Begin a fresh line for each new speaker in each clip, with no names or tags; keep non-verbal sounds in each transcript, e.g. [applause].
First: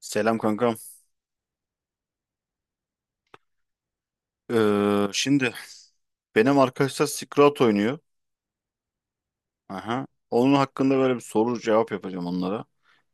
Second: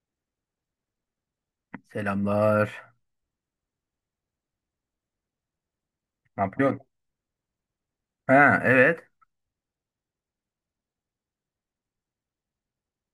Selam kankam.
Selamlar.
Şimdi
Ne
benim
yapıyorsun?
arkadaşlar Skrat oynuyor.
Ha evet.
Aha. Onun hakkında böyle bir soru cevap yapacağım onlara.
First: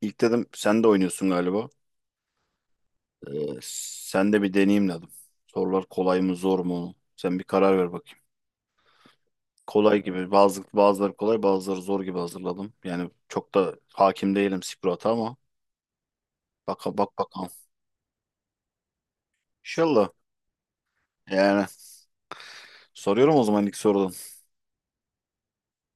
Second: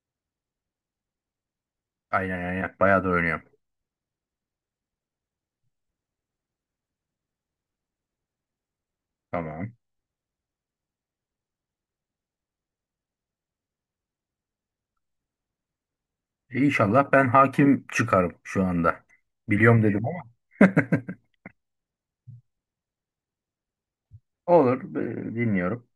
İlk dedim sen de oynuyorsun galiba.
Aynen aynen. Bayağı da oynuyorum.
Ee, Sen de bir deneyeyim dedim. Sorular kolay mı zor mu? Sen bir karar ver bakayım.
Tamam.
Kolay gibi bazıları kolay bazıları zor gibi hazırladım. Yani çok da hakim değilim Skrat'a ama
E, İnşallah ben
bakalım.
hakim çıkarım şu anda. Biliyorum dedim
İnşallah.
ama.
Yani soruyorum o zaman ilk sorudan.
[laughs] Olur. Dinliyorum.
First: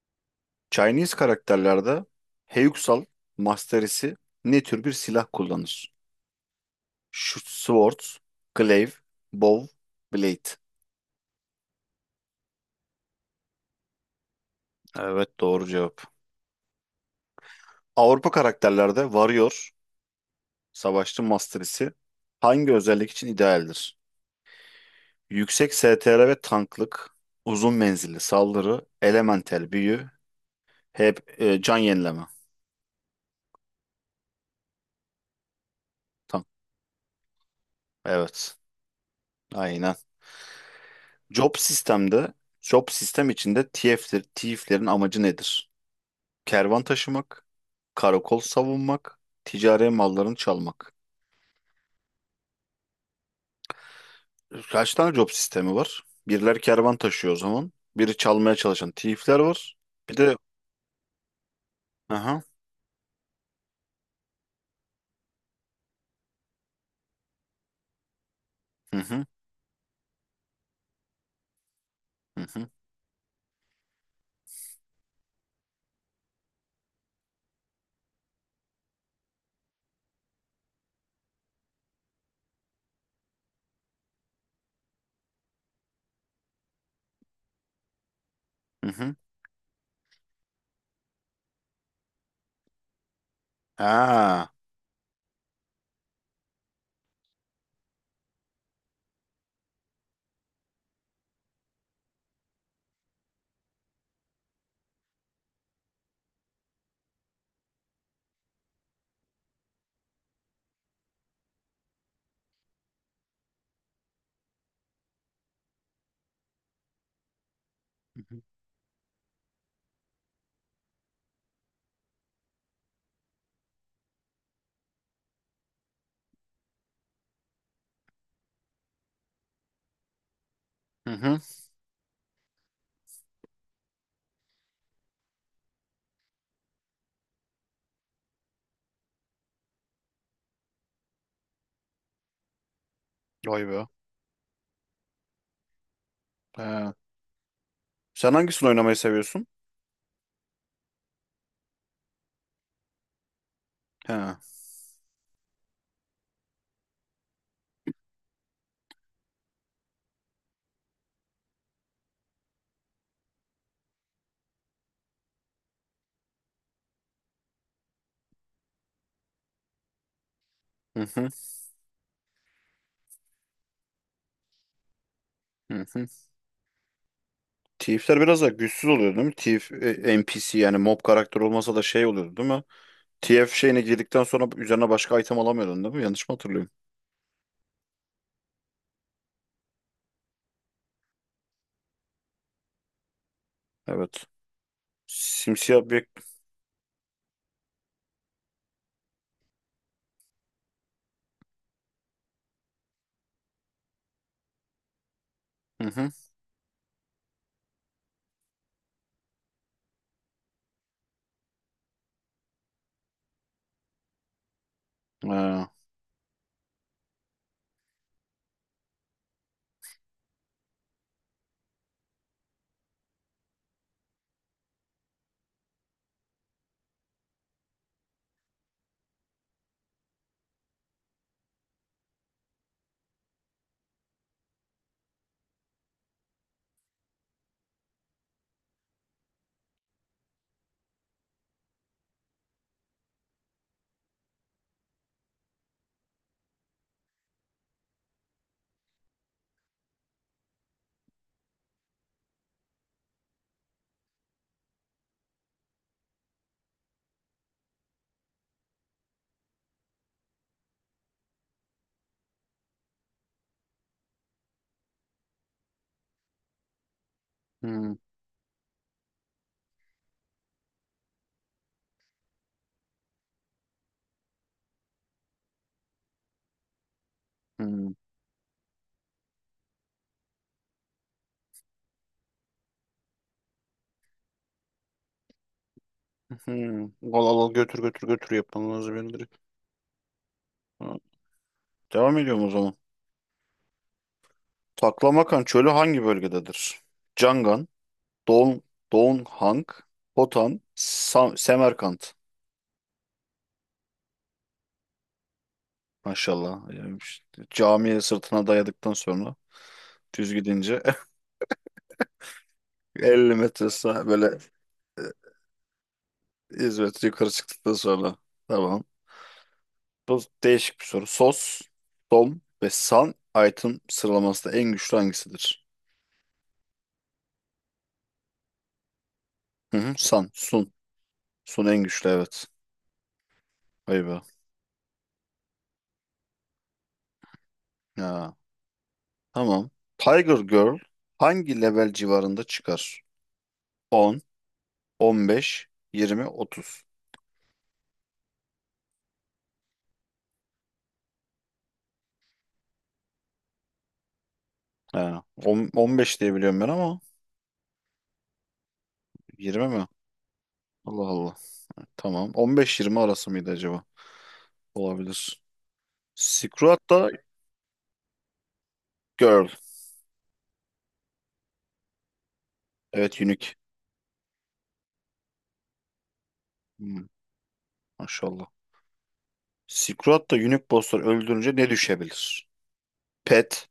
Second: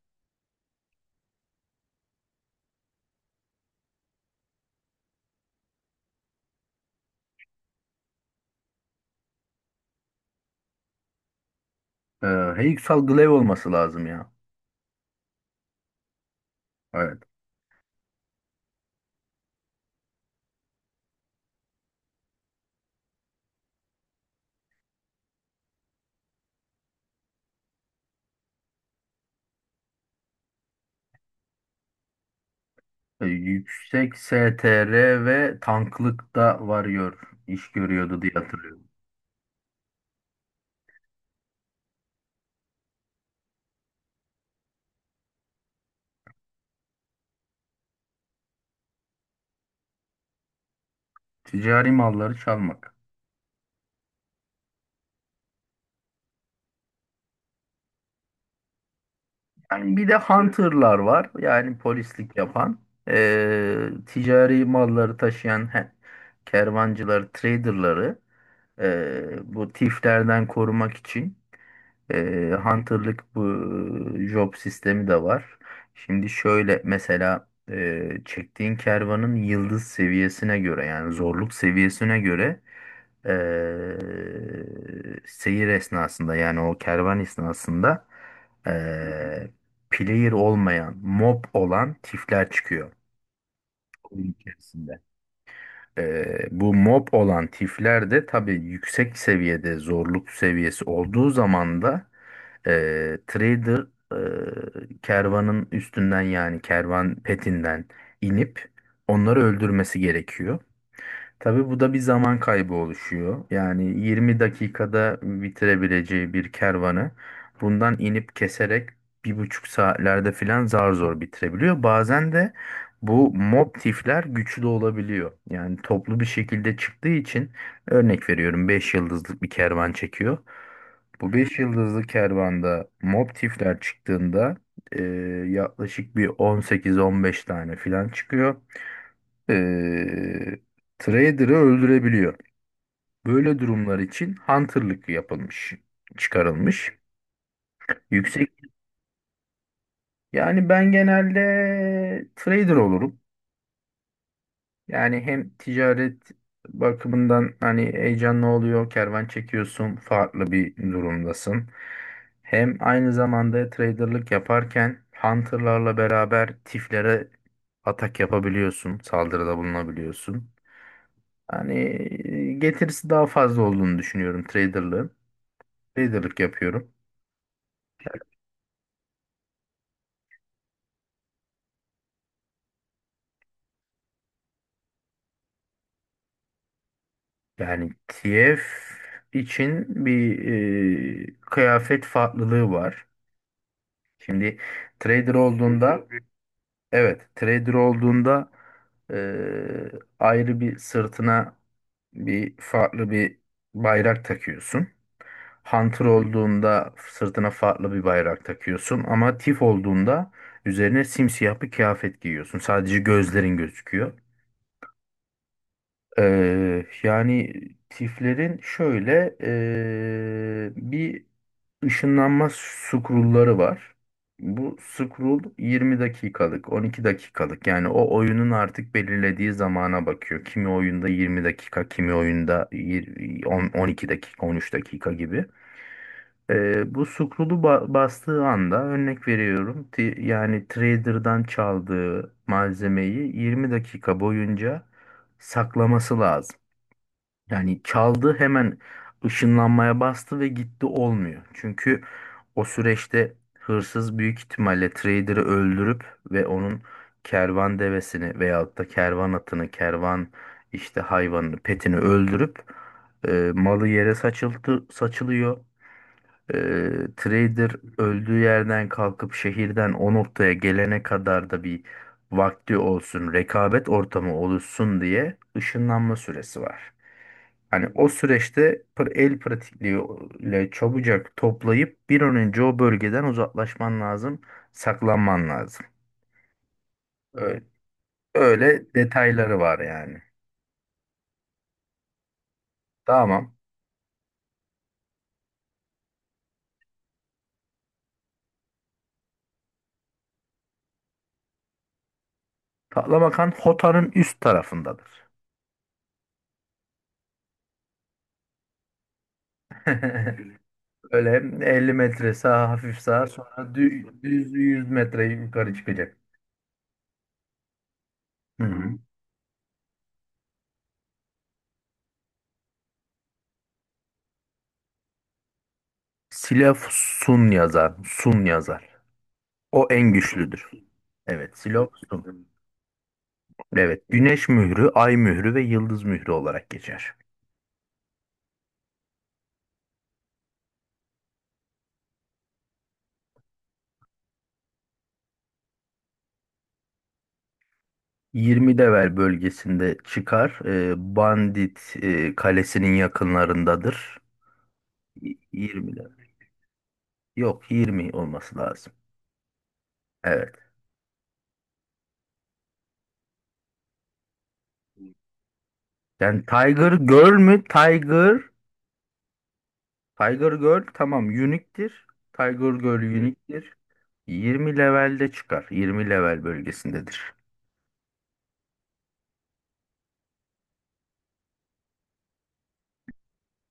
Chinese karakterlerde Heyuksal Masterisi ne tür bir silah kullanır? Şu Swords, Glaive, Bow, Blade.
Ee, Heyüksal Glaive olması lazım ya.
Evet, doğru cevap.
Evet.
Avrupa karakterlerde Warrior, savaşçı masterisi hangi özellik için idealdir? Yüksek STR ve tanklık, uzun menzilli saldırı, elementel büyü, hep can yenileme.
Yüksek STR ve
Tank.
tanklıkta varıyor. İş görüyordu diye
Evet,
hatırlıyorum.
aynen. Job sistemde, Job sistem içinde TF'lerin amacı nedir? Kervan taşımak, karakol savunmak, ticari mallarını çalmak.
Ticari malları çalmak.
Kaç tane job sistemi var? Biriler kervan taşıyor o zaman. Biri çalmaya çalışan thief'ler var.
Yani bir de
Bir de
hunterlar var. Yani polislik
aha.
yapan. Ticari malları taşıyan kervancıları, traderları
Hı hı.
bu tiflerden korumak için.
Hı hı.
Hunter'lık bu job sistemi de var. Şimdi şöyle mesela çektiğin kervanın yıldız seviyesine göre, yani zorluk seviyesine göre, seyir esnasında, yani o kervan esnasında,
Hı hı.
e, player olmayan mob olan tifler çıkıyor oyun
Ha.
içerisinde. Bu mob olan tifler de tabii yüksek seviyede zorluk seviyesi olduğu zaman da e, trader, kervanın üstünden, yani kervan petinden, inip onları öldürmesi gerekiyor. Tabii bu da bir zaman kaybı oluşuyor. Yani 20 dakikada bitirebileceği bir kervanı bundan inip keserek 1,5 saatlerde filan zar zor bitirebiliyor. Bazen de bu mob tifler güçlü olabiliyor. Yani toplu bir şekilde çıktığı için, örnek veriyorum, 5 yıldızlık bir kervan çekiyor.
Hı
Bu
hı.
5 yıldızlı kervanda mob tifler çıktığında, eee, yaklaşık bir 18-15 tane filan çıkıyor, eee trader'ı öldürebiliyor. Böyle
Vay be.
durumlar için hunter'lık yapılmış,
Ha.
çıkarılmış.
Sen
Yüksek
hangisini oynamayı seviyorsun?
yani ben genelde trader olurum.
Ha.
Yani hem ticaret bakımından hani heyecanlı oluyor, kervan çekiyorsun, farklı bir durumdasın. Hem aynı zamanda trader'lık yaparken hunter'larla beraber tiflere atak yapabiliyorsun, saldırıda bulunabiliyorsun.
Hı hı.
Yani getirisi daha fazla olduğunu düşünüyorum traderlığın.
Hı hı.
Traderlık yapıyorum.
Thief'ler biraz da güçsüz oluyor değil mi? Thief NPC yani mob karakter olmasa da şey oluyordu değil mi? TF şeyine girdikten sonra üzerine başka item alamıyordun değil mi? Yanlış mı hatırlıyorum?
Yani TF için bir kıyafet farklılığı var.
Evet.
Şimdi trader
Simsiyah bir...
olduğunda, evet, trader olduğunda, e, ayrı bir sırtına, bir farklı bir bayrak takıyorsun.
Hı
Hunter
hı.
olduğunda sırtına farklı bir bayrak takıyorsun ama Tif olduğunda üzerine simsiyah bir kıyafet giyiyorsun. Sadece gözlerin gözüküyor.
Ha.
Yani Tiflerin şöyle, bir Işınlanma scroll'ları var. Bu scroll 20 dakikalık, 12 dakikalık. Yani o oyunun artık belirlediği zamana bakıyor. Kimi oyunda 20 dakika, kimi oyunda 12 dakika, 13 dakika gibi. Bu scroll'u bastığı anda, örnek veriyorum. Yani trader'dan çaldığı malzemeyi 20 dakika boyunca saklaması lazım. Yani çaldı, hemen ışınlanmaya bastı ve gitti olmuyor. Çünkü o süreçte hırsız büyük ihtimalle trader'ı öldürüp ve onun kervan devesini veyahut da kervan atını, kervan işte hayvanını, petini öldürüp, malı yere saçılıyor. Trader
Hı
öldüğü yerden kalkıp şehirden o noktaya gelene kadar da bir vakti olsun, rekabet ortamı oluşsun diye ışınlanma süresi var. Hani
hı.
o süreçte el pratikliğiyle çabucak toplayıp bir an önce o bölgeden uzaklaşman lazım, saklanman lazım.
Hmm. Al al al
Öyle,
götür götür götür yapmanız
öyle
beni direkt.
detayları var yani.
Ha, devam ediyorum o zaman.
Tamam.
Taklamakan çölü hangi bölgededir? Cangan, Don, Donghang, Hotan, Semerkant.
Patlamakan Hota'nın üst tarafındadır.
Maşallah. Yani işte camiye sırtına dayadıktan sonra düz
[laughs]
gidince
Böyle 50 metre sağ, hafif
[laughs]
sağa,
50
sonra
metre sağ, böyle
düz 100 metre yukarı çıkacak.
hizmet yukarı çıktıktan sonra.
Hı
Tamam.
hı.
Bu değişik bir soru. Sos, Dom ve San item sıralamasında en güçlü hangisidir?
Silah Sun yazar. Sun yazar.
Hı
O
hı,
en
San,
güçlüdür.
Sun.
Evet,
Sun en
Silah
güçlü, evet.
Sun. Evet,
Vay be.
Güneş mührü, Ay mührü ve Yıldız mührü olarak geçer.
Ha, tamam. Tiger Girl hangi level civarında çıkar? 10, 15, 20, 30.
20 Devel bölgesinde çıkar. Bandit kalesinin yakınlarındadır.
Ha,
20
15
Devel.
diye biliyorum ben ama
Yok, 20 olması lazım.
20 mi?
Evet.
Allah Allah. Tamam. 15-20 arası mıydı acaba? Olabilir.
Yani
Silk
Tiger
da
Girl mü? Tiger
Girl.
Tiger Girl, tamam, unique'tir. Tiger Girl. Hı.
Evet,
20
Unique.
levelde çıkar. 20 level
Hmm,
bölgesindedir.
maşallah. Silk da Unique bosslar öldürünce ne düşebilir? Pet,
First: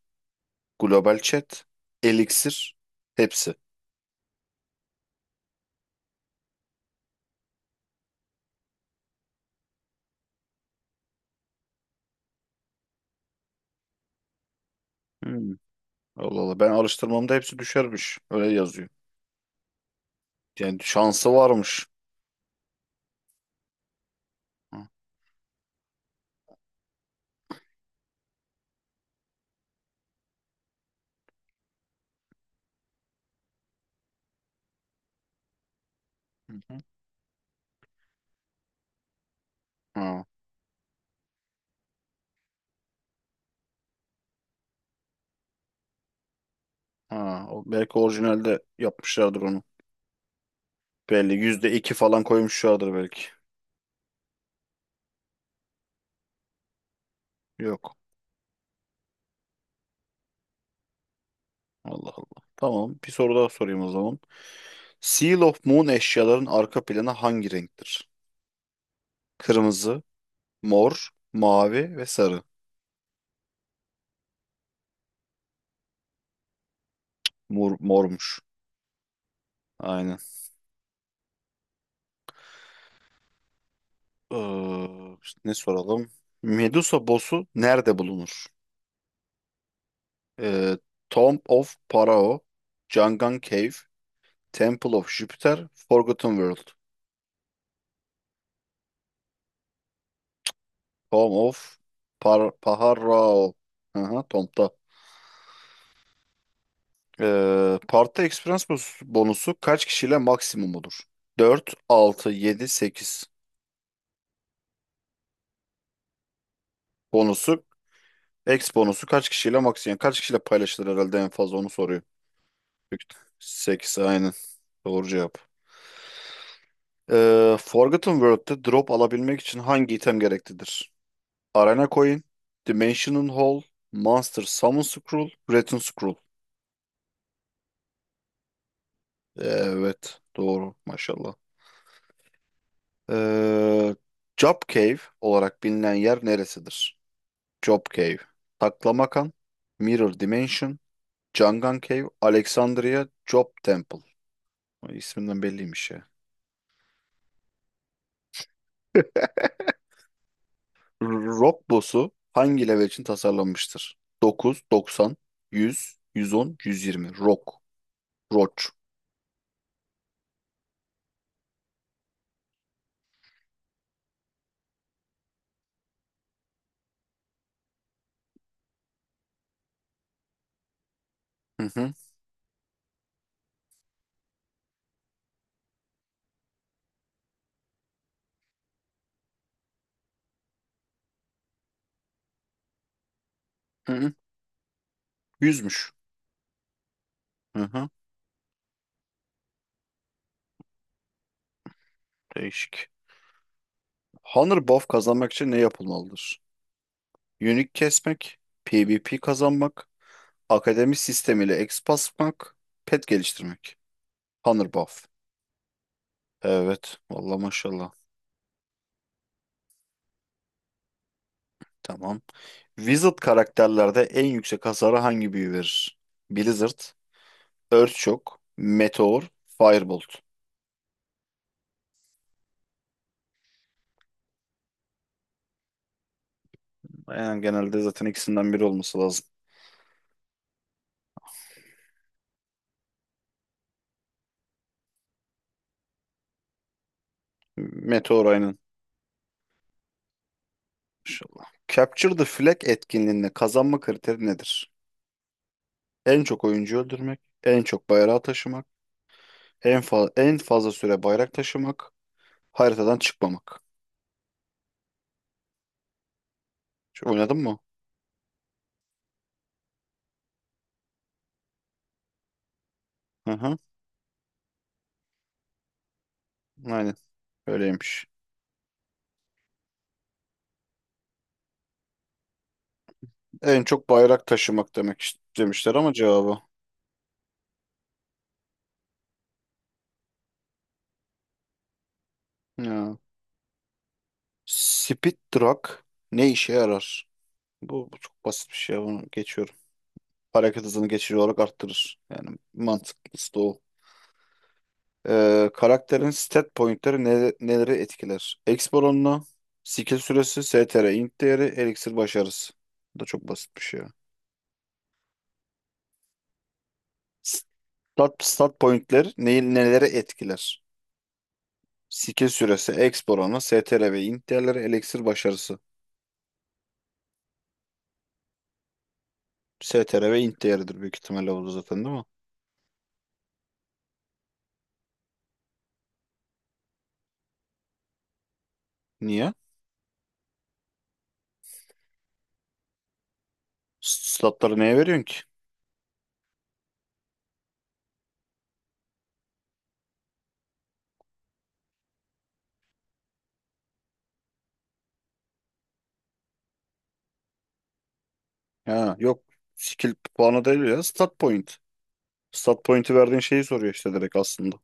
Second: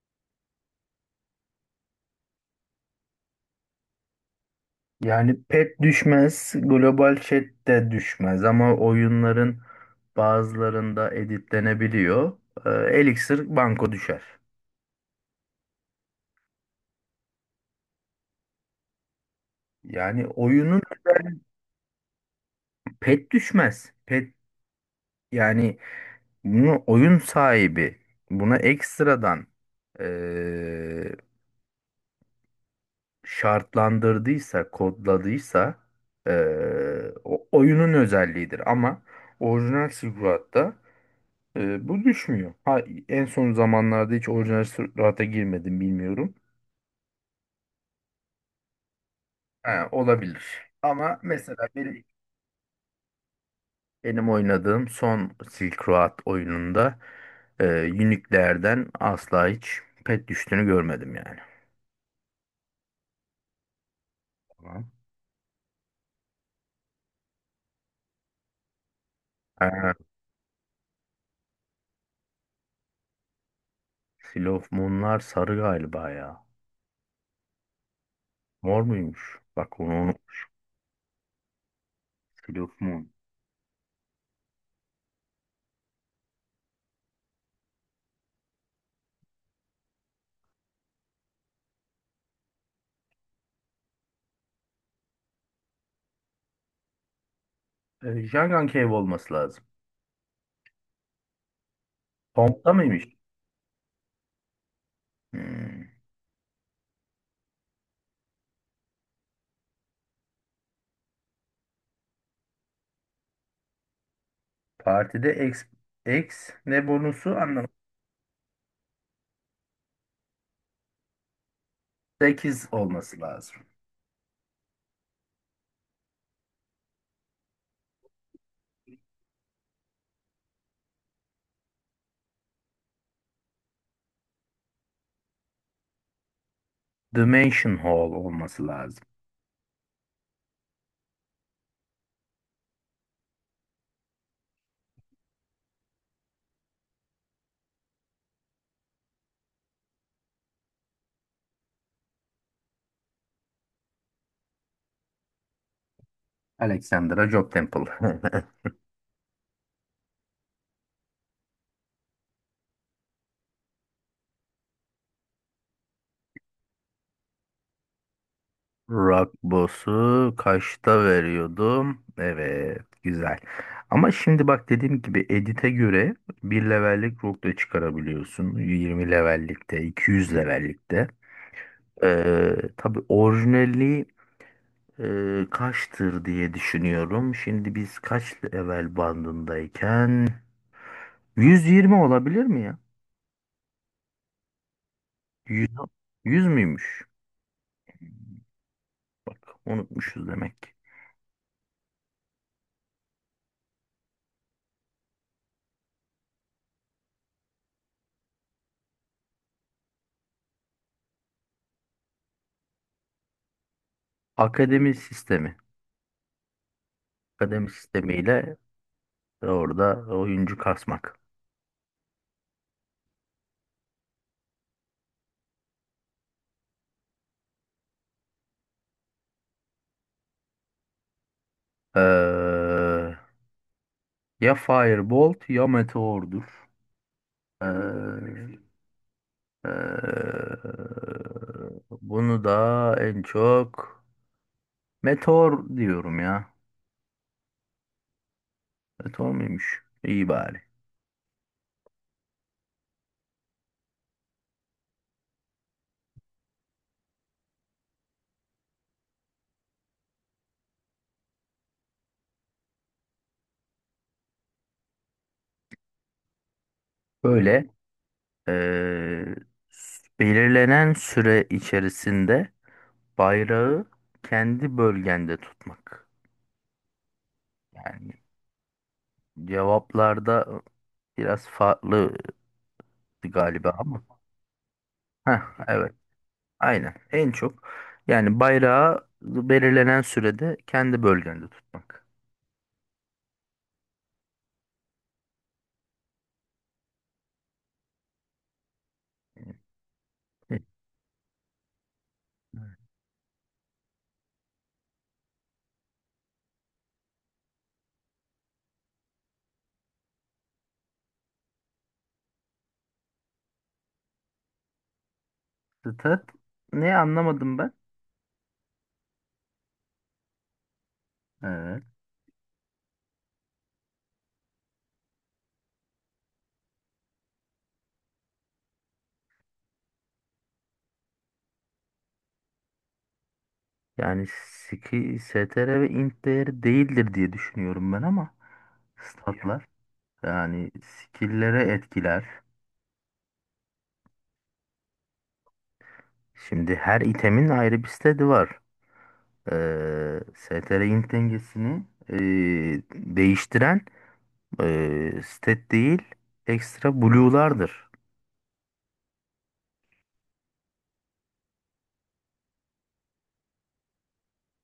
Global Chat, Elixir, hepsi.
Yani pet düşmez, global chat de düşmez ama oyunların bazılarında editlenebiliyor. Ee, Elixir banko düşer.
Hmm, Allah Allah. Ben araştırmamda hepsi düşermiş. Öyle yazıyor.
Yani
Yani
oyunun
şansı
özelliği-
varmış.
Pet düşmez. Pet,
Hı.
yani bunu oyun sahibi buna ekstradan, ee, şartlandırdıysa, kodladıysa,
Hı.
o oyunun özelliğidir. Ama orijinal
Ha,
Silverado'da bu düşmüyor. Ha, en son zamanlarda hiç orijinal Silverado'ya girmedim, bilmiyorum.
ha. O belki orijinalde yapmışlardır onu.
Ha, olabilir. Ama
Belli
mesela
%2
benim,
falan koymuşlardır belki.
benim oynadığım son Silk Road oyununda
Yok.
Unique'lerden asla hiç pet düştüğünü görmedim yani.
Allah Allah. Tamam. Bir soru daha sorayım o zaman.
Tamam.
Seal of Moon eşyaların arka planı hangi renktir?
Ha,
Kırmızı, mor, mavi ve sarı.
Seal of Moon'lar sarı galiba ya.
Mor, mormuş.
Mor muymuş? Bak onu.
Aynen.
Seal of Moon.
Ee, Ne soralım? Medusa boss'u nerede bulunur? Ee, Tomb of Pharaoh, Jangan Cave, Temple of Jupiter, Forgotten World.
Jangan Cave olması lazım.
Tomb of
Pompta mıymış?
Pharaoh. Aha, Tomb'da.
Hmm.
Party Experience bonusu kaç kişiyle maksimum olur? 4, 6, 7, 8
Partide X, ne bonusu
bonusu.
anlamadım.
X bonusu kaç kişiyle maksimum? Yani kaç kişiyle paylaşılır herhalde en fazla onu soruyor.
8 olması lazım.
Sekiz, aynen. Doğru cevap. Forgotten World'de drop alabilmek için hangi item gereklidir? Arena Coin, Dimension Hall, Monster Summon Scroll, Return Scroll.
Dimension Hall olması lazım.
Evet, doğru, maşallah. Ee, Job Cave olarak bilinen yer neresidir? Job Cave, Taklamakan, Mirror Dimension, Jangan Cave, Alexandria, Job Temple. Ay, İsminden belliymiş ya.
Alexandra Job Temple. [laughs]
Rock boss'u hangi level için tasarlanmıştır? 9, 90, 100, 110, 120. Rock. Roach.
Rock Boss'u kaçta veriyordum? Evet, güzel. Ama şimdi bak, dediğim gibi edit'e göre bir levellik rock da çıkarabiliyorsun. 20 levellikte, 200 levellikte.
Hı hı.
Tabii orijinali. Kaçtır diye düşünüyorum. Şimdi biz kaç level bandındayken 120 olabilir mi ya?
Hı hı.
100,
Yüzmüş.
100 müymüş?
Hı hı.
Bak, unutmuşuz demek ki.
Değişik. Hunter buff kazanmak için ne yapılmalıdır? Unique kesmek, PvP kazanmak, akademi sistemiyle exp basmak, pet geliştirmek. Hunter
Akademi
buff.
sistemi.
Evet. Vallahi,
Akademi
maşallah.
sistemiyle orada oyuncu kasmak.
Tamam. Wizard karakterlerde en yüksek hasarı hangi büyü verir? Blizzard, Earthshock, Meteor, Firebolt.
Ee, Ya Firebolt ya Meteor'dur.
Yani
Ee,
genelde zaten ikisinden biri olması lazım.
ee, Bunu da en çok Meteor diyorum ya.
Meteor, aynen.
Meteor muymuş? İyi bari.
İnşallah. Capture the Flag etkinliğinde kazanma kriteri nedir? En çok oyuncu öldürmek, en çok bayrağı taşımak, en fazla süre bayrak taşımak, haritadan çıkmamak. Şu, oynadın mı?
Böyle Ee, Belirlenen süre içerisinde
Hı hı.
bayrağı kendi bölgende tutmak.
Aynen. Öyleymiş.
Yani cevaplarda biraz farklı
En
galiba
çok
ama.
bayrak taşımak demek
Heh,
demişler
evet,
ama cevabı.
aynen. En çok, yani, bayrağı belirlenen sürede kendi bölgende tutmak.
Ya. Speed Truck ne işe yarar? Bu çok basit bir şey. Bunu geçiyorum.
E,
Hareket hızını geçici olarak arttırır. Yani mantıklısı da o. Karakterin stat pointleri neleri etkiler? Exp oranını, skill süresi, STR, int değeri, elixir başarısı. Bu da çok basit bir şey ya.
Stat ne, anlamadım ben?
Stat pointler neyi, neleri etkiler?
Evet.
Skill süresi, exp oranı, STR ve int değerleri, elixir başarısı. STR ve int değeridir büyük ihtimalle, oldu zaten değil mi?
Yani STR ve int değeri değildir diye düşünüyorum ben, ama
Niye?
statlar. Yani skill'lere etkiler.
Statları neye veriyorsun ki?
Şimdi her itemin ayrı bir seti var. STR int dengesini değiştiren stat değil, ekstra blue'lardır.
Ha, yok. Skill puanı değil ya. Stat point. Stat point'i verdiğin şeyi soruyor işte direkt aslında.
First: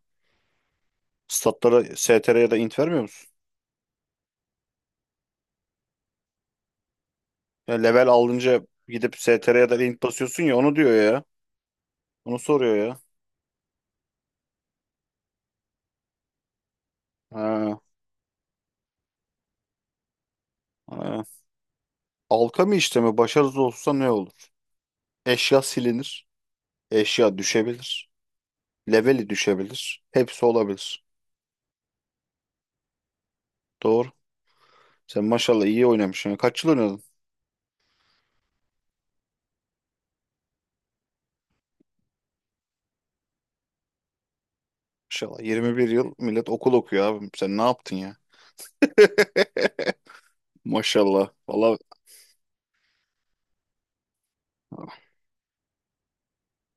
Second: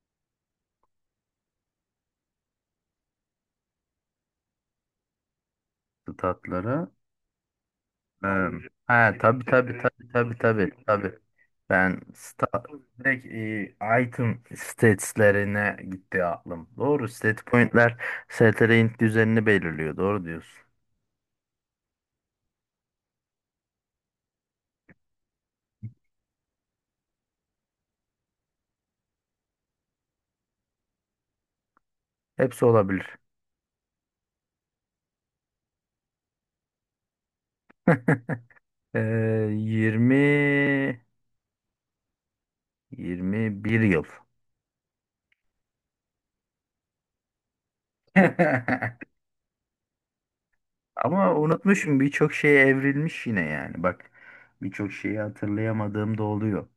Statlara STR ya da int vermiyor musun?
Statlara.
Ya level
Ee,
alınca
ha
gidip
Benim, tabii
STR ya
tabii,
da link
sektörüm, tabii bu,
basıyorsun ya,
tabii
onu
tabii
diyor
tabii.
ya.
Ben
Onu
sta
soruyor ya.
Direkt item stats'lerine gitti aklım. Doğru, stat
Ha,
point'ler STR int düzenini belirliyor. Doğru diyorsun.
ha. Alkami işlemi başarısız olursa ne olur? Eşya silinir. Eşya düşebilir. Leveli düşebilir. Hepsi olabilir.
Hepsi olabilir.
Doğru. Sen maşallah iyi oynamışsın ya. Kaç yıl oynadın?
[laughs] Ee, 20 21 yıl.
Maşallah, 21 yıl millet okul okuyor abi. Sen ne yaptın ya?
[laughs]
[laughs] Maşallah.
Ama
Valla
unutmuşum, birçok şeye evrilmiş yine yani. Bak, birçok şeyi hatırlayamadığım da oluyor.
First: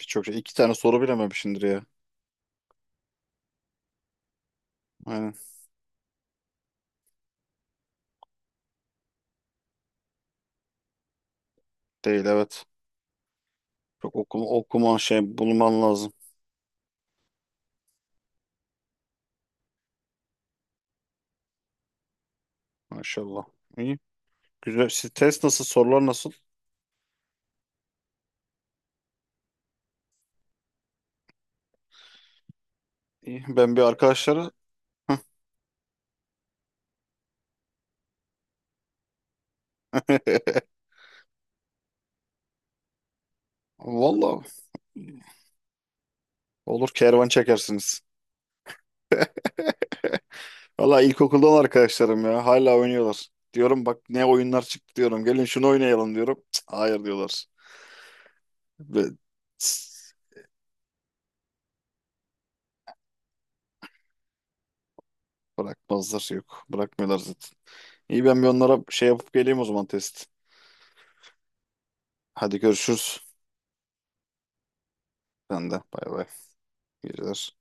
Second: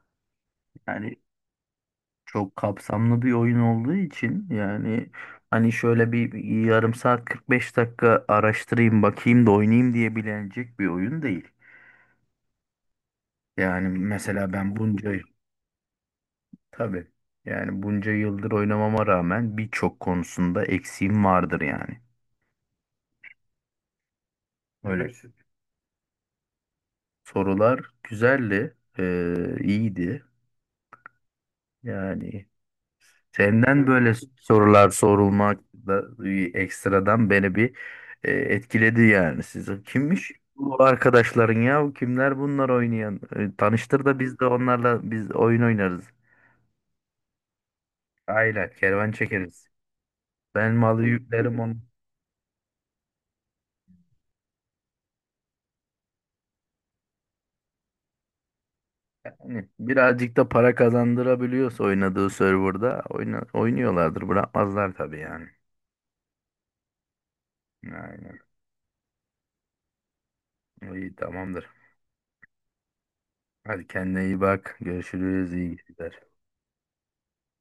birçok şey. İki tane soru
Yani
bilememişsindir ya.
çok kapsamlı bir oyun olduğu için yani,
Aynen.
hani, şöyle bir yarım saat 45 dakika araştırayım bakayım da oynayayım diyebilecek bir oyun değil.
Değil, evet.
Yani
Çok okuma,
mesela ben
okuman
bunca,
şey bulman lazım.
tabii yani, bunca yıldır oynamama rağmen birçok konusunda eksiğim vardır yani.
Maşallah. İyi. Güzel.
Öyle.
Stres nasıl? Sorular nasıl?
Sorular güzeldi, iyiydi. Yani
İyi,
senden,
ben bir
evet, böyle
arkadaşlara
sorular sorulmak da bir ekstradan beni bir etkiledi yani. Sizin kimmiş
[laughs]
bu arkadaşların ya? Kimler bunlar oynayan? Tanıştır da biz de
vallahi
onlarla biz oyun oynarız.
olur, kervan çekersiniz.
Aynen kervan çekeriz. Ben malı
Vallahi
yüklerim
ilkokuldan
onu.
arkadaşlarım ya. Hala oynuyorlar. Diyorum bak ne oyunlar çıktı diyorum. Gelin şunu oynayalım diyorum. Cık, hayır diyorlar. Ve
Yani
tss,
birazcık da para kazandırabiliyorsa oynadığı serverda oynuyorlardır. Bırakmazlar tabii yani.
bırakmazlar, yok. Bırakmıyorlar zaten. İyi,
Aynen.
ben bir onlara şey yapıp geleyim o zaman, test.
İyi, tamamdır.
Hadi görüşürüz.
Hadi kendine iyi bak. Görüşürüz.
Sen
İyi
de bay
geceler.
bay. İyi geceler.